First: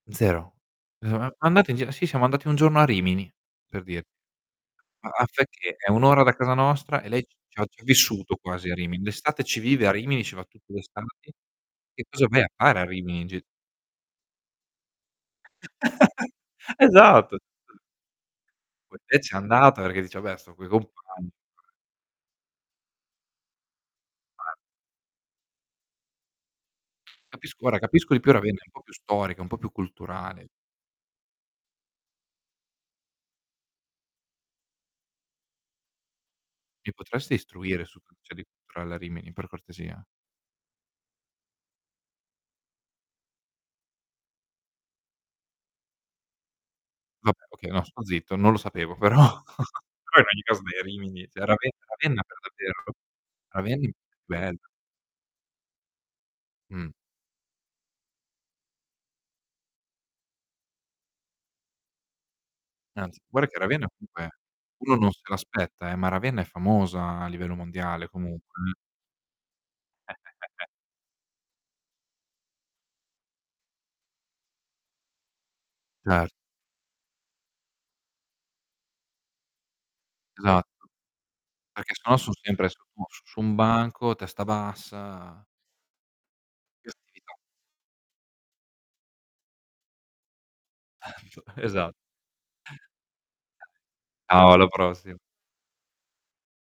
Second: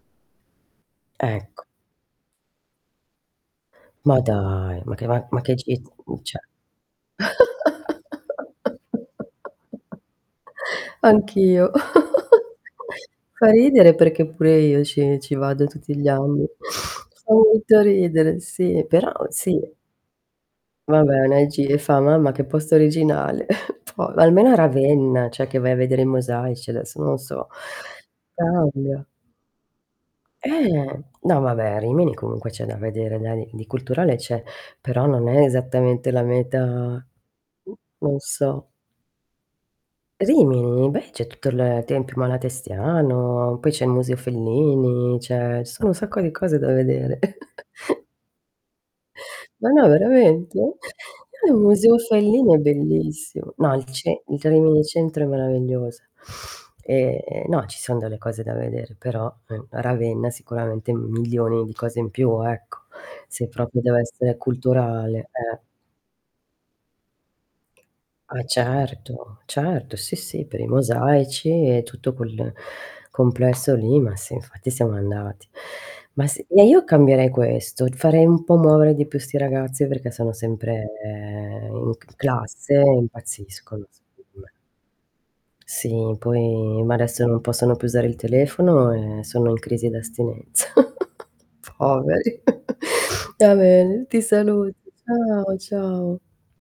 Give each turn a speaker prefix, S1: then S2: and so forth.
S1: Zero. [unintelligible]
S2: Ecco.
S1: Andate via sì, siamo andati un giorno a Rimini, per dir
S2: Ma dai, ma che
S1: Ma a
S2: ma
S1: fa'
S2: ma che
S1: icché?
S2: ge
S1: È 1 ora
S2: mhmm,
S1: da
S2: c'è
S1: casa nostra e lei c c'ha c'ha vissuto quasi a Rimini. D'estate ci vive a Rimini. Ci va tutte l'estati.
S2: anch'io.
S1: Che cosa vai a fare a Rimini in gi
S2: Fa ridere perché pure io ci ci vado tutti gli anni. Fa
S1: Esatto! [unintelligible]
S2: molto ridere, sì.
S1: [unintelligible]
S2: Però
S1: Lei c'è
S2: sì.
S1: andata perché dice: "Vabbè sto coi
S2: Vabbè
S1: compagni." [unintelligible]
S2: [unintelligible] fa: "Mamma che posto originale". Po almeno
S1: [unintelligible]
S2: a Ravenna, cioè che vai a vedere i mosaici, adesso non so.
S1: Capisco guarda capisco di più Ravenna. È un po' più
S2: Cambia.
S1: storica, po' più culturale.
S2: Eh. No, vabbè, a Rimini comunque c'è da vedere dani di culturale c'è, però non è esattamente la meta
S1: Mi potresti istruire su
S2: non
S1: cosa c'è di
S2: so.
S1: culturale a Rimini, per cortesia?
S2: Rimini? Beh, c'è tutto l Tempio Malatestiano, poi c'è il Museo Fellini, c'è ci sono un sacco di cose da vedere.
S1: Vabbè, okay, no, sto zitto, non lo sapevo però
S2: Ma no,
S1: però in ogni caso,
S2: veramente?
S1: dai, è Rimini, cioè
S2: Eh, il
S1: Rave
S2: museo
S1: Ravenna per
S2: Fellini è
S1: davvero.
S2: bellissimo. Ma al
S1: Ravenna
S2: ce in
S1: bel
S2: [unintelligible] centro è meravigliosa.
S1: Mh.
S2: Ehm, no, ci son delle cose da vedere, però, mh, Ravenna sicuramente un milione di cose in più, ecco.
S1: Anzi, guarda
S2: Se
S1: che
S2: proprio
S1: Ravenna, comunque
S2: dev'essere
S1: uno non se
S2: culturale, eh.
S1: l'aspetta, eh, ma Ravenna è famosa a livello mondiale
S2: Ah, eh,
S1: comunque, eh.
S2: certo, certo, sì, sì, per i mosaici e tutto quel complesso lì, ma sì infatti siamo andati. Ma
S1: Cer
S2: sì e io cambierei questo, farei un po' muovere di più 'sti ragazzi, perché sono
S1: Esatto.
S2: sempre in
S1: Perché
S2: c
S1: sennò son sempre
S2: classe
S1: su
S2: e
S1: mo s su un
S2: impazziscono
S1: banco, testa
S2: [unintelligible]
S1: bassa, a
S2: Sì, poi ma adesso
S1: [unintelligible]
S2: non possono più usare il telefono e sono in crisi d'astinenza.
S1: Esa
S2: Poveri. Va bene, ti
S1: Ciao, a la
S2: saluto.
S1: prossi
S2: Ciao, ciao.